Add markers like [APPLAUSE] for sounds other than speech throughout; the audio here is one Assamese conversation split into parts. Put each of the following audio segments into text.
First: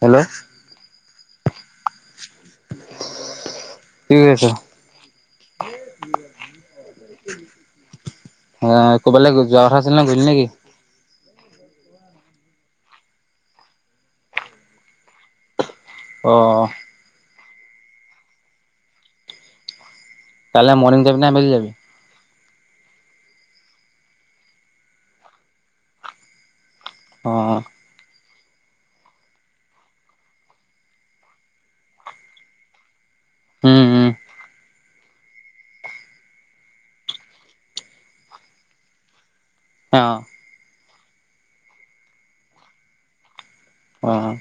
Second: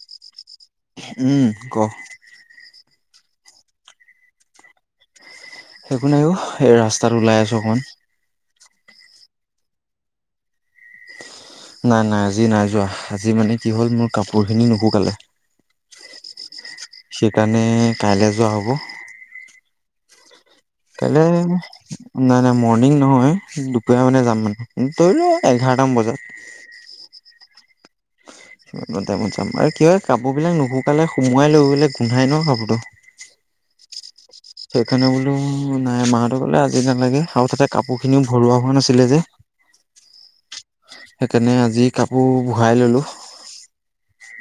হনে উম, ক? ঠিক আছে। [UNINTELLIGIBLE] নাইও, এই ৰাস্তাত ওলাই আছোঁ অকমান। অ', কৰবালে যোৱা কথা আছিল নহয়, গলি নেকি? নাই-নাই আজি নাই যোৱা আজি মানে কি হ'ল মোৰ কাপোৰ খিনি নুশুকালে। অ'। সেইকাৰণে কাইলে যোৱা হ'ব। কাইলৈ মৰ্ণিং [UNINTELLIGIBLE] যাবি নে নাই, আবেলি যাবি? নাই মৰ্ণিং নহয়। দুপৰীয়া মানে, যাম মানে, ধৰি ল এঘাৰটা মান বজাত। অ'। কিমান টাইমত যাম। আৰু কি হয়, কাপোৰবিলাক নুশুকালে সোমোৱাই লৈ বোলে গোন্ধাই নহ কাপোৰটো। উম-উম সেইকাৰণে বোলো নাই মাহঁতো কলে আজি নালাগে আৰু তাতে কাপোৰ খিনিও ভৰোৱা হোৱা নাছিলে যে। অ'। সেইকাৰণে আজি কাপোৰ বহাই ললো। অহ,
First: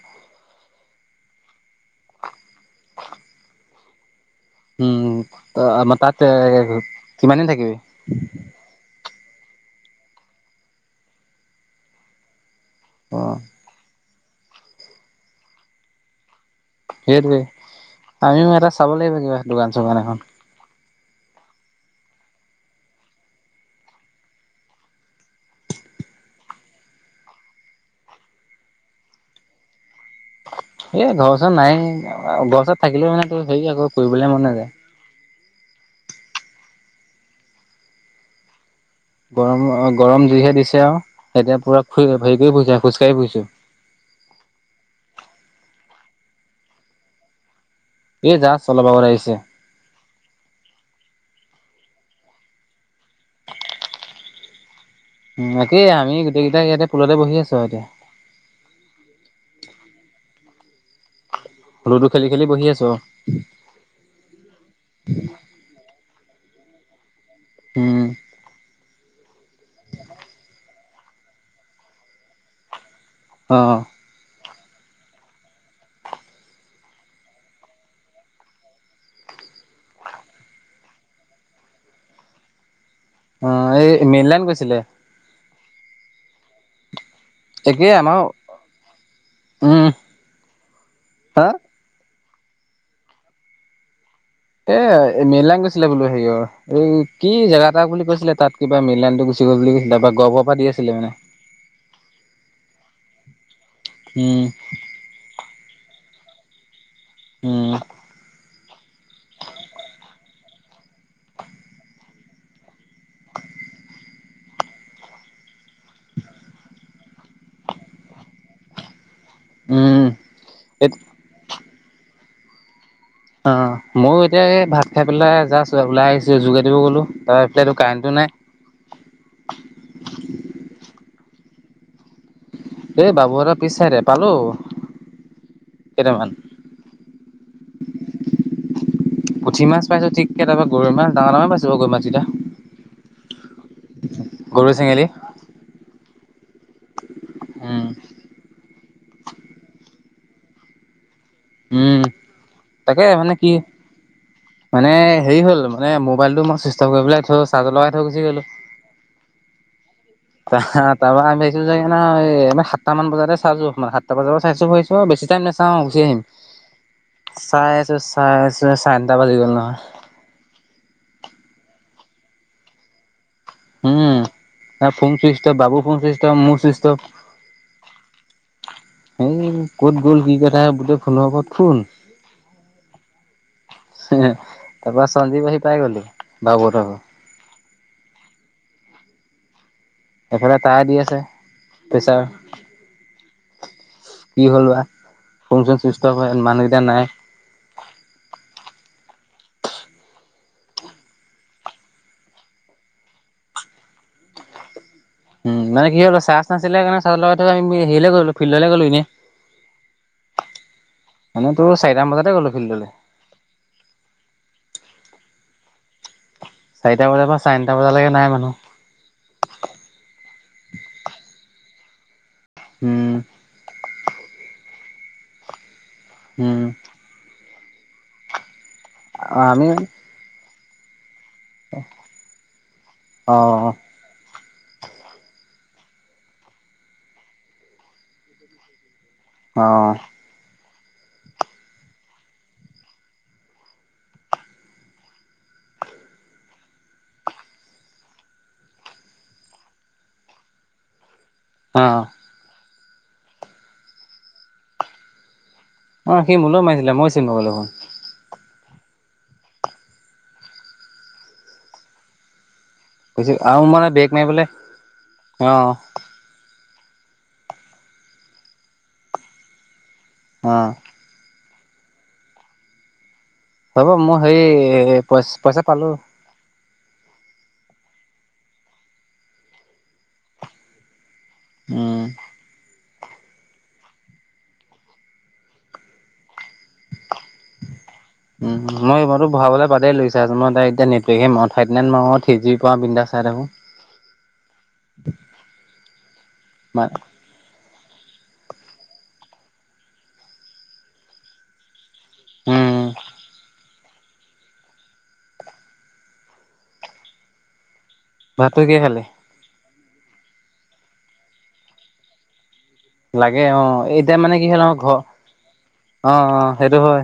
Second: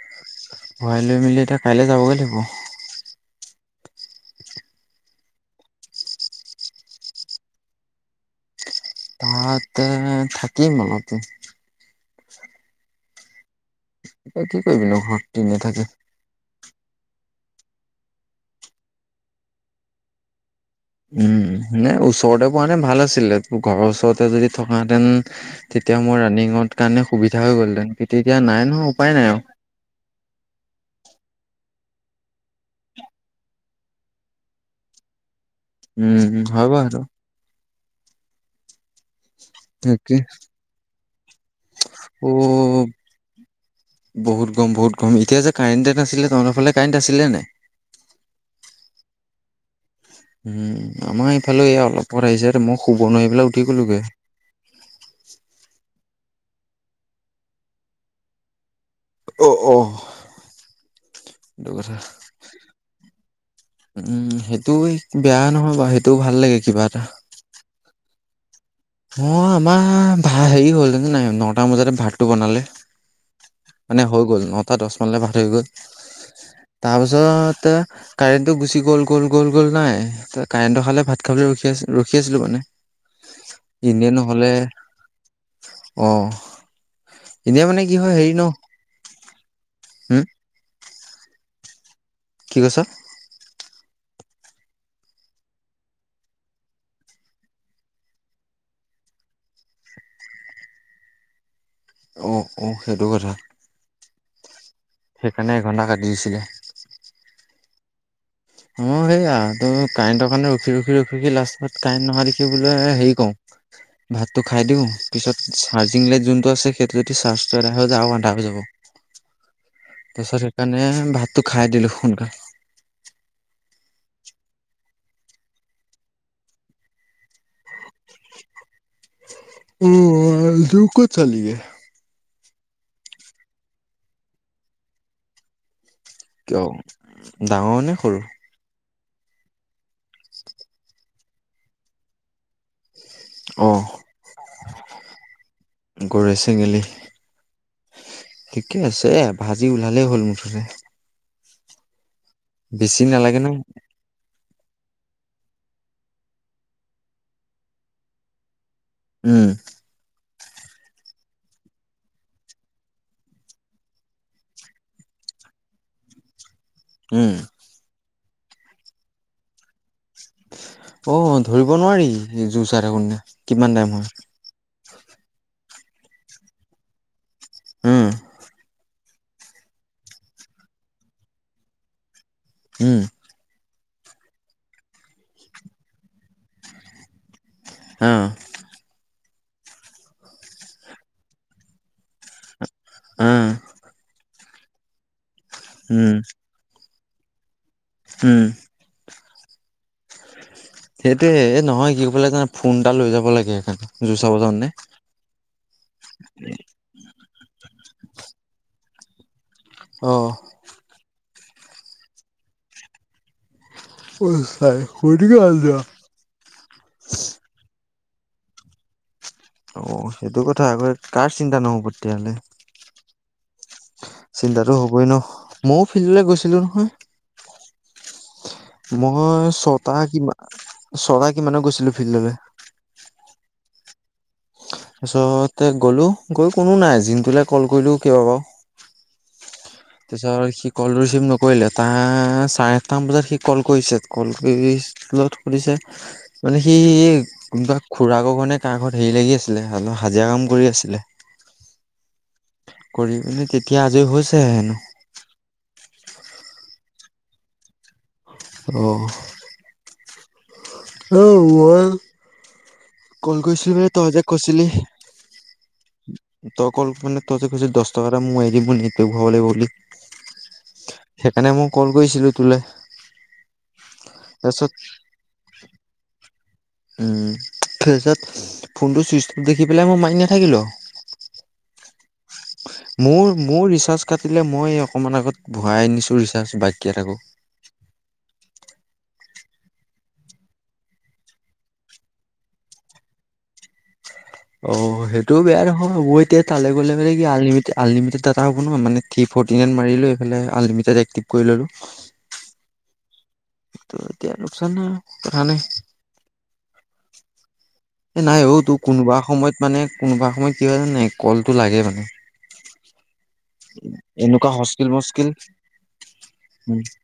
ভৰাই লৈ মেলি এতিয়া কাইলৈ যাবগে লাগিব। উম, আমাৰ তাত কিমান দিন থাকিবি। তাতে, থাকিম অলপ। [UNINTELLIGIBLE] অ', এই কি কৰিবিনো শক্তি না। সেইটোৱে, আমিও এটা চাব লাগিব। কিবা, দোকান চোকান এখন। উম, নে ওচৰতে পোৱা নে ভাল আছিলে, ঘৰৰ ওচৰতে যদি থকাহেঁতেন, তেতিয়া। তেতিয়া মোৰ ৰানিঙৰ কাৰণে সুবিধা হৈ গ'লহেঁন তেতিয়া নাই নহয় উপায় নাই আৰু হয় [INAUDIBLE] গৰেশ্বৰত থাকিলেও মানে, তো হেৰি আকৌ ফুৰিবলে মন নাযায়। উম, হব আৰু। গৰম অ, তাকে গৰম যিহে দিছে আৰু। এতিয়া পুৰা হেৰি কৰি ফুৰিছো অ', খোজকাঢ়ি ফুৰিছো। বহুত গৰম, বহুত গৰম। এতিয়া যে কাৰেণ্টে এ নাছিলে, তহঁতৰ ফালে কাৰেণ্ট আছিলে নে নাই? এ জাছ অলপ আগত আহিছে। উম, আমাৰ এইফালে এ অলপ আগতে আহিছে, মই শুব নোৱাৰি পেলাই উঠি গ'লোগে। গোটেই কেইটা ইয়াতে পুলতে বহি আছো আৰু এতিয়া। অ অ সেইটো কথা লুডু খেলি- খেলি বহি আছো ৰ। উম, সেইটো বেয়া নহয় বাৰু সেইটোও ভাল লাগে কিবা এটা। উম। অ' আমাৰ ভা হেৰি হ'ল নাই নটামান বজাতে ভাতটো বনালে। অ মানে হৈ গ'ল নটা দছ মানলে ভাতটো হৈ গ'ল। তাৰ পিছত কাৰেণ্টটো গুচি গ'ল-গ'ল- গ'ল- গ'ল নাই, কাৰেণ্টটো খালে ভাত খাবলে ৰখি আছিলো ৰখি আছিলো মানে অ এই ইনে মেইন লাইন নহ'লে গৈছিলে অ' এনেই মানে একেই কি হয় আমাৰ হেৰি ন। হম। হা। কি কৈছ। এ মিললান গৈছিলে বোলো হেৰি অ এই কি জেগা এটা বুলি কৈছিলে তাত কিবা মিলানটো [UNINTELLIGIBLE] তাপা গৰবৰ পৰা দি আছিলে মানে। অ'-অ'সেইটো কথা। উম। সেইকাৰণে এঘণ্টা কাটি দিছিলে। উম। অ' সেয়া ত' কাৰেণ্টৰ কাৰণে ৰখি ৰখি- ৰখি- ৰখি লাষ্টত কাৰেণ্ট নহা দেখি বুলো হেৰি কওঁ। ভাতটো খাই দিওঁ, পিছত চাৰ্জিং লাইট যোনটো আছে সেইটো যদি চাৰ্জটো এডাই হৈ যায় আৰু আন্ধাৰ হৈ যাব। [INAUDIBLE] দিছাচ কাৰণে এ ভাতটো খাই দিলো সোনকালে। অ'ময়ো এতিয়া এই ভাত খাই পেলাই যাইছো ওলাই আহিছো যোগাৰ দিব গলো। তাৰ এইফালেটো কাৰেণ্টটো নাই অ' যোৰ ক'ত চালিগৈ। এই বাবু হয় পিছাচাইদে পালো। কেইটামান কিয় ডাঙৰ নে সৰু? পুঠি মাছ পাইছো ঠিককে তাৰপৰা গৰৈ মাছ ডাঙৰ ডাঙে পাইছো গৰৈ মাছকেইটা। অ গৰৈ, চেঙেলী। গৰৈ, চেঙেলী উম ঠিকে আছে ভাজি ওলালেই হ'ল মোৰ। উম। তাকে বেছি মানে নালাগে কি নহয়। মানে হেৰি হ'ল মানে মোবাইলটো মই চুইষ্ট কৰি পেলাই থয় চাৰ্জত লগাই থৈ গুচি গ'লো। উম। আহ তাৰ পৰা আমি ভিছো যে এ সাতটা মান বজাতে চাইছো মানে সাতটা বজাৰ পৰা চাইছো বেছি। বহুত টাইম নেচাওঁ গোচি আহিম। উম চাই আছো চাই আছো চাৰেআঠটা বাজি গ'ল নহয়। অ' ধৰিব নোৱাৰি জোৰ চাই থাকোঁতে কোননা কিমান টাইম হয়। হ ফোন চুইচতফ বাবু ফোন চুইচতফ মোৰ চুইচতফ। উম। এই ক'ত গ'ল কি কথা বোলে ফোনৰ ওপৰত ফোন। উম [UNINTELLIGIBLE] তাৰ পৰা সঞ্জীৱ আহি পাই গ'ল হি বাবুহঁতৰ ঘৰ। অ এফালে তাই দি আছে পেছা। অ কি হ'ল বা, ফোনচোন চুইচত উম অফ হৈ মানুহকেইটা নাই। উম। সেইটোয়ে নহয় কি কৰিব লাগে ফোন এটা লৈ যাব লাগে সেইকাৰণে যুচাব যাওতে নে। উম, মানে কি হ'ল চাৰ্জ নাছিলে কাৰণে চাৰ্জত লগাই পেলাই হেৰিলে গ'লো ফিল্ডলৈ গ'লো ইনে। আহ মানে তোৰ চাৰিটামান বজাতে গ'লো ফিল্ডলৈ [UNINTELLIGIBLE] চাৰিটা বজাৰ পৰা চাৰে ন ত বজালৈকে নাই মানুহ অ', সেইটো কথা আকৌ, কাৰ চিন্তা নহ'ব তেতিয়াহ'লে। হম চিন্তাটো হবই ন ময়ো ফিল্ডলৈ গৈছিলো উম, নহয়। মই আমি অ', ছটা কিমা। [UNINTELLIGIBLE] কিমানত গৈছিলো ফিল্ডলৈ তাৰপিছতে গ'লো গৈ কোনো নাই জিনটোলৈ কল কৰিলো কিয় হব। অ', তাৰপাছত সি ক'ল ৰিচিভ নকৰিলে, তাৰ চাৰে আঠটামান বজাত সি ক'ল কৰিছে। ক'ল কৰি সুধিছে। মানে সি কোনোবা খুৰা ক কাৰণে ক ঘৰত হেৰি লাগি আছিলেপ হাজিৰা কাম কৰি আছিলে ছিলে অ কৰি পিনে তেতিয়া আজৰি হৈছে হেনো অ সি মোলৈ মাৰিছিলে মই চীন নেপালোঁ ক আহ [UNINTELLIGIBLE] কৈছে ক'ল আৰু কৰিছিলো, মানে বেক তই যে মাৰিবলে কৈছিলি। অ', তই অকল মানে তইতে কৈছ দহ টকা এটা মই এৰি দিব ন ত ভব লাগিব বুলি অহ সেইকাৰণে মই কল কৰিছিলো তোলে হ'ব মই সেই তাৰপিছত পই পইচা পালো তাৰপিছত ফোনটো চুইচ দেখি পেলাই মই মাৰি নাথাকিলো আৰু উম মোৰ মোৰ ৰিচাৰ্জ কাটিলে মই অকণমান আগত ভৰাই আনিছোঁ ৰিচাৰ্জ বাককেইটাকো উম। মই মইতো ভৰাবলৈ বাদে দিলোঁ ৰিচাৰ্জ মই এতিয়া নেট পেক হে মাৰো থিৰ্তী নাইন মাৰো আৰু থ্ৰী জি পই বিন্দাছ চাই থাকো। অ সেইটো বেয়া নহয় ম এতিয়া তালৈ গ'লে বলে কি আনলিমিটেড আনলিমিটেড ডাটা হব নহয়, মানে থ্ৰি ফৰ্তি নাইন মাৰিলো আনলিমিটেড কৰি ললো। উম এতিয়া লোকচান নাইানে এ নাই অঔ ভাতটো তোৰ কিহে খালি? কোনোবা সময়ত মানে কোনোবা সময়ত কি হয় জানা নাই কলটো লাগে মানে। লাগে অ', এতিয়া মানে কি এনেকুৱা হ'ল আমাৰ হস্কিল ঘৰ মুস্কিল অ অ উম [UNINTELLIGIBLE] সেইটো হয়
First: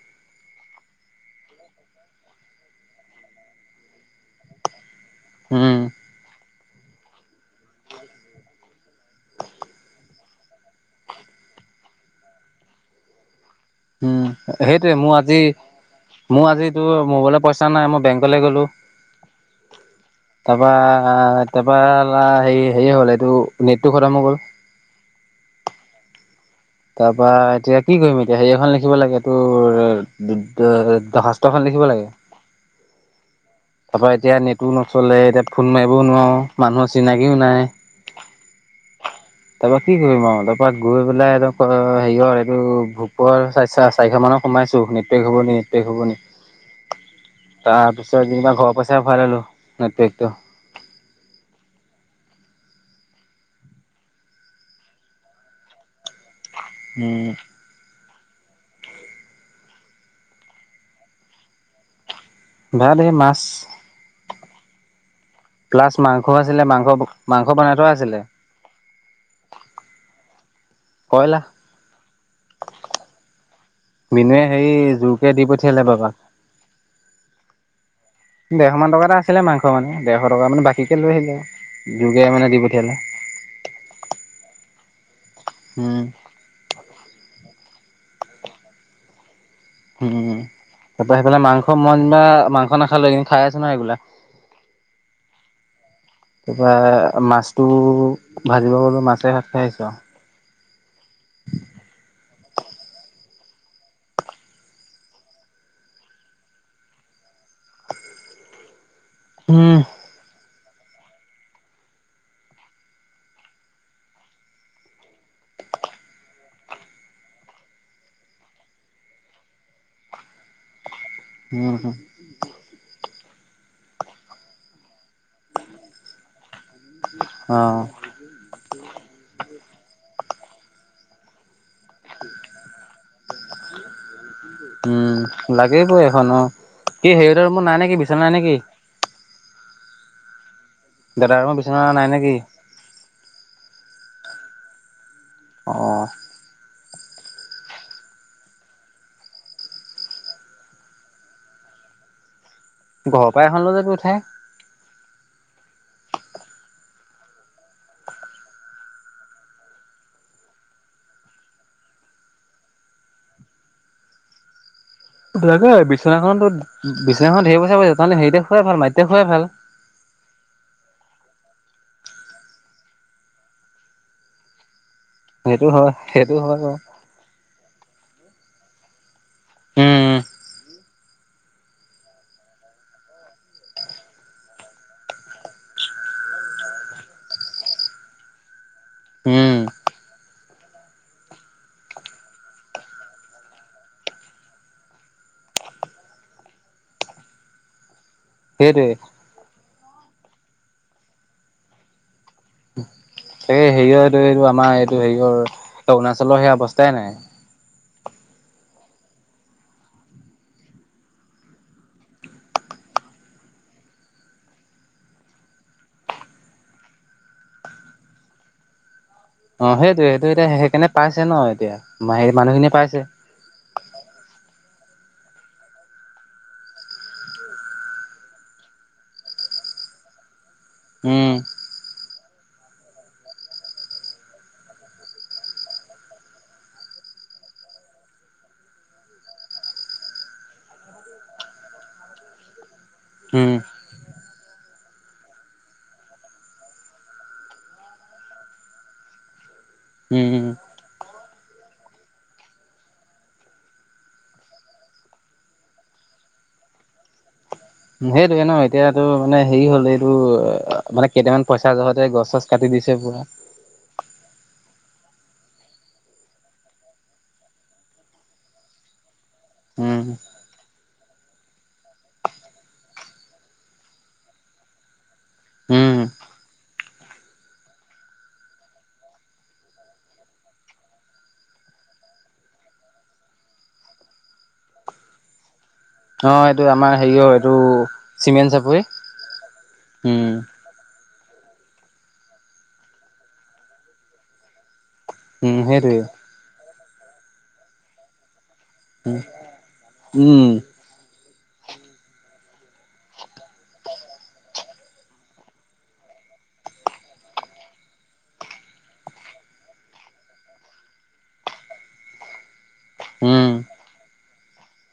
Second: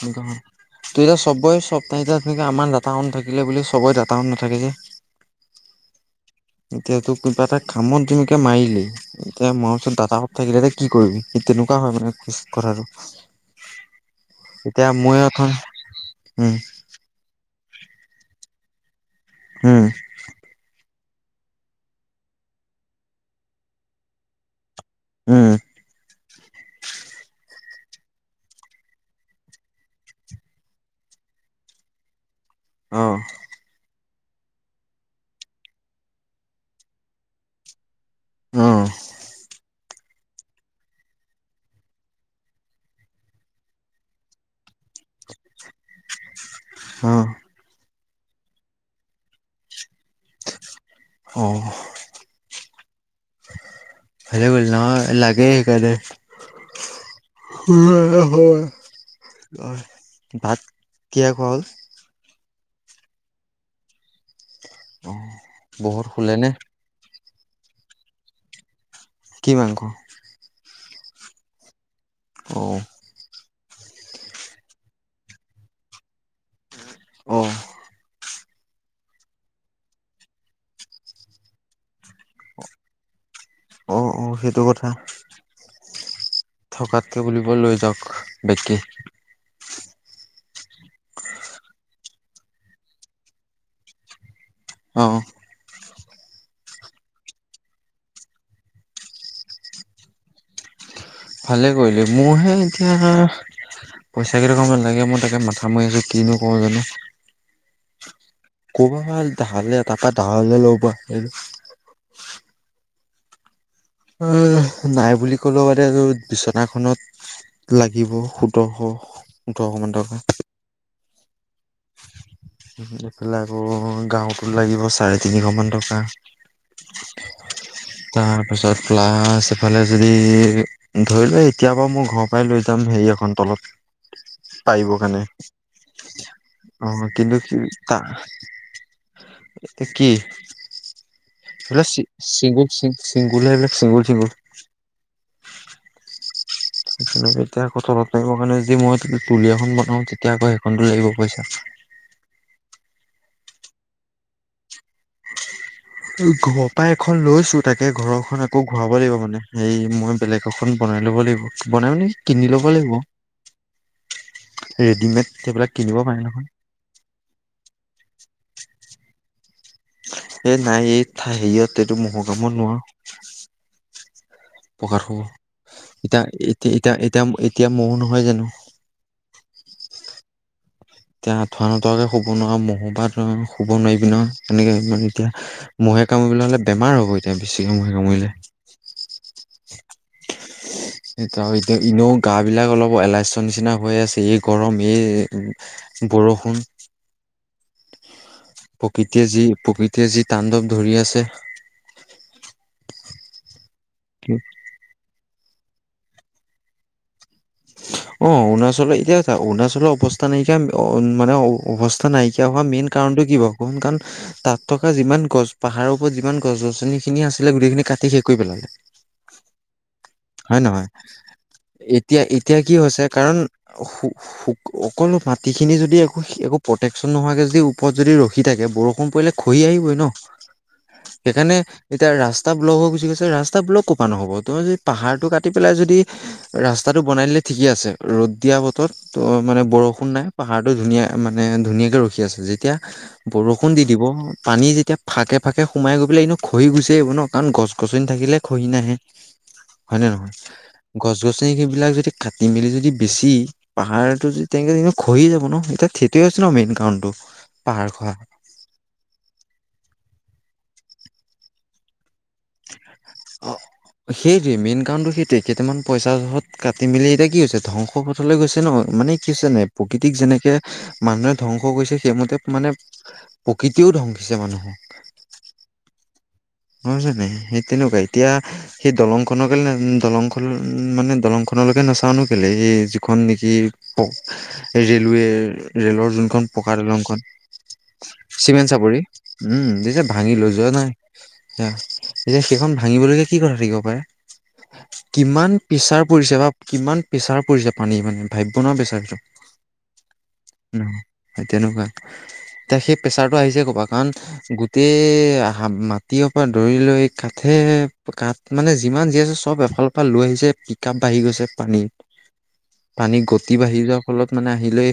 ত এতিয়া চবৰে চ তেকে আমাৰ ডাটা অন থাকিলে বুলি চবেই ডাটা অন নাথাকে যে উম। এতিয়া তোক কিবা এটা কা মত ধুনকে মাৰিলি এতিয়া মাৰ পিছত দাদ কত থাকিলে এতিয়া কি কৰিবি তেনেকুৱা হয় মানে খোজ কথাটো উম এতিয়া সেইটয়ে মোৰ মই আজি এখন মোৰ উম আজি মোবাইলৰ পইচা নাই মই বেংকলে গ'লো উম তাৰপা আহ তাৰপৰা হে হেয়ে হ'ল এইটো নেটটো খতম হৈ গ'ল উম। তাৰ পৰাা এতিয়া কি কৰিম এতিয়া হে এখন লিখিব লাগে তোৰ দৰ্খাস্ত এখন লিখি ৰাখিব লাগে। অহ। তাৰ পৰা এতিয়া নেটো নচলে এতিয়া ফোন মাৰিবও নোৱাৰো মানুহৰ চিনাকিও নাই অহ। কি কৰিম আৰু তাৰ পৰা গৈ পেলাই এক হেৰিয়ৰ এইটো ভোকৰ চ চাৰিশ মানৰ সোমাই নেট পেক হ'ব নেকি? নেট পেক হব নি অ তাৰপিছ যেনিবা ঘৰৰ পৰা পইচালৈ ভৰায় ললো নেট পেকটো। অ'। ভালে কৰিছ। লাগে, সেইকাৰণে উম, [UNINTELLIGIBLE] ভাত কিহে খোৱা হ'ল? ভাত সেই মাছ অ প্লাছ বহুত মাংস শুলে নে আছিলে মাংস মাংস বনাই থোৱা আছিলে। কি মাংস? [UNINTELLIGIBLE] অ মিনে হেৰি জোৰকে দি পঠিয়ালে বাবা। অঁ দেৰশ মান টকা এটা আছিলে মাংস মানে দেৰশ টকা মানে বাকীকে লৈ আহীলে। যোৰকে মানে দি পঠিয়ালে। অ-অ সেইটো কথা। হম, থকাতকৈ বুলিব লৈ যাওক বেকি উম, তাৰ পৰা সেইফালে মাংস মন মাংস নাখালে খাই আছে নে নাই এইবিলাক। অ', তাৰপৰা মাছটো ভাজিব কলো মাছে ভাত খাই আহিছো। ভালে কৰিলো মোৰহে এতিয়া পইচা কেইটকামান লাগে মই তাকে মাথা মাৰি আছো কিনো কৰো, জানো উম, ক'বালে তাৰপা দাললে ল'ব অ' নাই বুলি ক'লেও তাতে আৰু বিচনাখনত লাগিব সুটোৰশ। সোটোৰশ মান টকা। উ-উ, ওলাব গাঁওতো লাগিব চাগে। তিনিশ মান টকা অ', তাৰ পিছত প্লাছ এফালে যে হে ধৰি লোৱা এতিয়া বাৰু মই ঘৰৰ পৰাই লৈ যাম হেৰি এখন তলত পাৰিব উম, কাৰণে, লাগিবই এখন অ', অ' কিন্তু হেৰিহঁতৰ কি ৰুমত নাই নেকি তা বিচনা নাই নেকি এতিয়া কি দাদাৰ ৰুমৰ বিচনা এইবিলাক চি নাই নেকি চি চিবু গোটেই এইবোৰ চিংগুল-চিংগুল অহ, [INAUDIBLE] এতিয়া আকৌ কথা কাৰণে যে মই তুলি এখন বনাওঁ তেতিয়া আকৌ সেইখনতো লাগিব পইচা। ঘৰৰ পৰা এখন লৈ যাবি উঠাই। ঘৰৰ পৰা এখন লৈছো তাকে ঘৰখনত আকৌ ঘূৰাব লাগিব মানে হেই মই বেলেগ এখন পো বনাই ল'ব লাগিব বনাই মানে কিনি ল'ব লাগিব। [UNINTELLIGIBLE] ৰেডিমেড সেইবিলাক সেইবিলাকে আৰু কিনিব পাৰে নহয় বিছনাখনতো বিছনাখন হেৰি বুলি কয় আছে তাহলে হেৰিতে খোৱাই ভাল মাটিতে শুৱাই ভাল। এই নাই এই হেৰিয়ত এইটো মহকামোৰা নোৱাৰো। আৰু সেইটো হয় সেইটো হয় বাৰু এতিয়া-এতিয়া-এতিয়া-এতিয়া-এতিয়া মহ নহয় জানোঁ? উম, এতিয়া আঠুৱা নথুৱাকে শুব নোৱাৰো ন মহ বা শুব নোৱাৰি নো তেনেকে মানে এতিয়া মহ মহে কামুৰিলে হলে বেমাৰ হ'ব এতিয়া বেছিকে কামোৰি কামুৰিলে। উম সেইটো এতিয়া এনেওঁ গা বিলাক অলপ এলাচ্য নিচিনা হৈ আছে, এই গৰম এই বৰষুণ [UNINTELLIGIBLE] সেইটোৱে প্ৰকৃতিয়ে যি প্ৰকৃতিয়ে যি তাণ্ডৱ ধৰি আছে। এই হেৰি হয় এইটো এইটো আমাৰ এইটো হেৰিয়ৰ অৰুণাচলৰ সেই অৱস্থাই নাই অ অৰুণাচলৰ এতিয়া চা অৰুণাচলৰ অৱস্থা নাইকিয়া মানে অৱস্থা নাইকিয়া হোৱা মেইন কাৰণ কাৰণ তাত থকা যিমান গছ পাহাৰৰ ওৰত যিমান গছ গছনি খিনি আছিলে গোটেই খিনি কাটি। কৰি পেলায়। অ', হেটোৱে। হয় নহয়, এতিয়া সেই এতিয়া কি মানুহখিনিয়ে পাইছে হৈছে কাৰণ খু খু অকল মাটিখিনি যদি একো একো প্ৰটেকচন নোহোৱাকৈ যদি ওপৰত যদি ৰখি থাকে বৰষুণ পৰিলে খহি [UNINTELLIGIBLE] উম সেইকাৰণে এতিয়া ৰাস্তা ব্লক হৈ গুচি গৈছে ৰাস্তা ব্লক ক'পা নহ'ব তোমাৰ যদি। পাহাৰটো কাটি পেলাই যদি ৰাস্তাটো বনাই দিলে ঠিকে আছে। ৰ'দ দিয়া বতৰত ত মানে বৰু বৰষুণ নাই পাহাৰটো ধুনীয়া মানে ধুনীয়াকে ৰখি আছে। যেতিয়া, উম বৰষুণ দি দিব পানী যেতিয়া এতিয়া ফাঁকে ফাঁকে সোমাই গৈ পেলাই এনো ঘহি গুচি আহিব ন কাৰণ গছ গছনি থাকিলে ঘহী নাহে। হয় নে নহয়, উম গছ গছ গছনি সেই বিলাক যদি কাটি মেলোমি যদি বেছি পাহাৰতটো যদি তেনে ক খহিয়ে যাব ন এতিয়া থ হৈছে মেইন কাৰণটো। পাহাৰ খহা সেইটোয়ে নহ এতিয়াাতটো মানে হেৰি হ'ল এইটো মানে কেইটামান পইচা জহতে গছ গছ কাটি দিছে পুৰা। সেইট কেইটামান পইচাত কাটি মেলি এতিয়া কি হৈছে ধ্বংস পথলৈ গৈছে ন। মানে দেখিচা নে উম প্ৰকৃতিক যেনেকে মানুহে ধ্বংস কৰিছে সেইমতে মানে প্ৰকৃতিয়ও ধ্বংসিছে মানুহক। উম। হয় জানে সেই তেনেকুৱা এতিয়া সেই দলংখন দলংখন মানে দলংখন আপোনালোকে নাচানো কেলে এই যিখন নেকি ৰেলৱে ৰেলৰ অ যোনখন এইটো পকা আমাৰ দলংখন হেৰিয়ৰ এইটো চিমেণ্ট চাপৰি উম উম ভাঙি লৈ যোৱা নাই। এতিয়া সেইখন ভাঙিবলৈকে কি কথা থাকিব পাৰে? কিমান উম সেইটোৱে প্ৰেছাৰ পৰিছে বা কিমান প্ৰেছাৰ পৰিছে পানী মানে। ভাবিব নহ পেছাৰ উম হয় উম তেনেকুৱা এতিয়া সেই প্ৰেচাৰটো আহিছে ক'বা কাৰণ গোটেই সাত মা টিয় পৰা ধৰি লৈ কাঠে কাঠ মানে যিমান যি আছে চব এফাল এফাল লৈ আহিছে। পিক আপ আহি গৈছে পানীত। [UNINTELLIGIBLE] পানী উম গতি বাঢ়ি যোৱাৰ ফলত মানে আহিলে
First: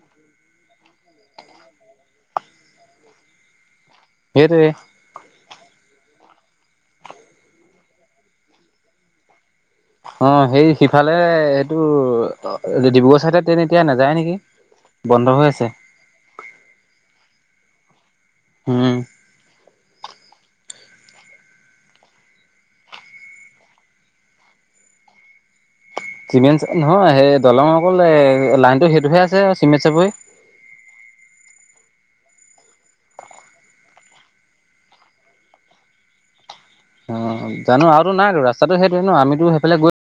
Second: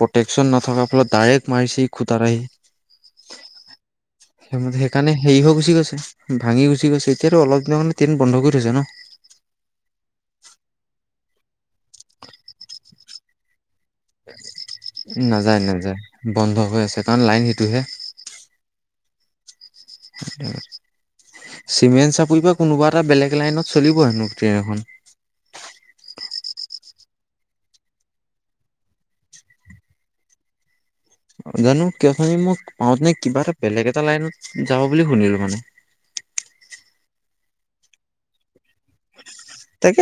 প্ৰটেকশচন নথকাৰ ফলত ডাইৰেক্ট মাৰিছে খুটাত আহি। সেইটোৱে সেইকাৰণে সেই হক গুচি গৈছে ভাঙি গুচি গৈছে এতিয়াতো অলপ দিনৰ মানে ট্ৰেইন বন্ধ কৰি থৈছে ন। অ সেই সিফালে এইটো অ, ডিব্ৰুগড় চাইদে ট্ৰেন নাযায় নাযায় বন্ধ হৈ আছে কাৰণ লাইন সেইটোহে। উম [UNINTELLIGIBLE] চিমেণ্ট চাপৰি বা কোনোবা এটা বেলেগ লাইনত চলিব হেনো ট্ৰেইন এখন চিমেণ্ট নহয় সেই দলং অকল এ লাইনতটো সেইটোহে আছে চিমেণ্ট চাপৰি। [UNINTELLIGIBLE] জানো উঠনি মোক উঠনি কিবা এটা বেলেগ এটা লাইনত যাব বুলি শুনিলো মানে হয় [UNINTELLIGIBLE] জানো আৰু তো নাই ৰাস্তাটো সেইটোৱে ন আমিতো সেইফালে গৈ তাকে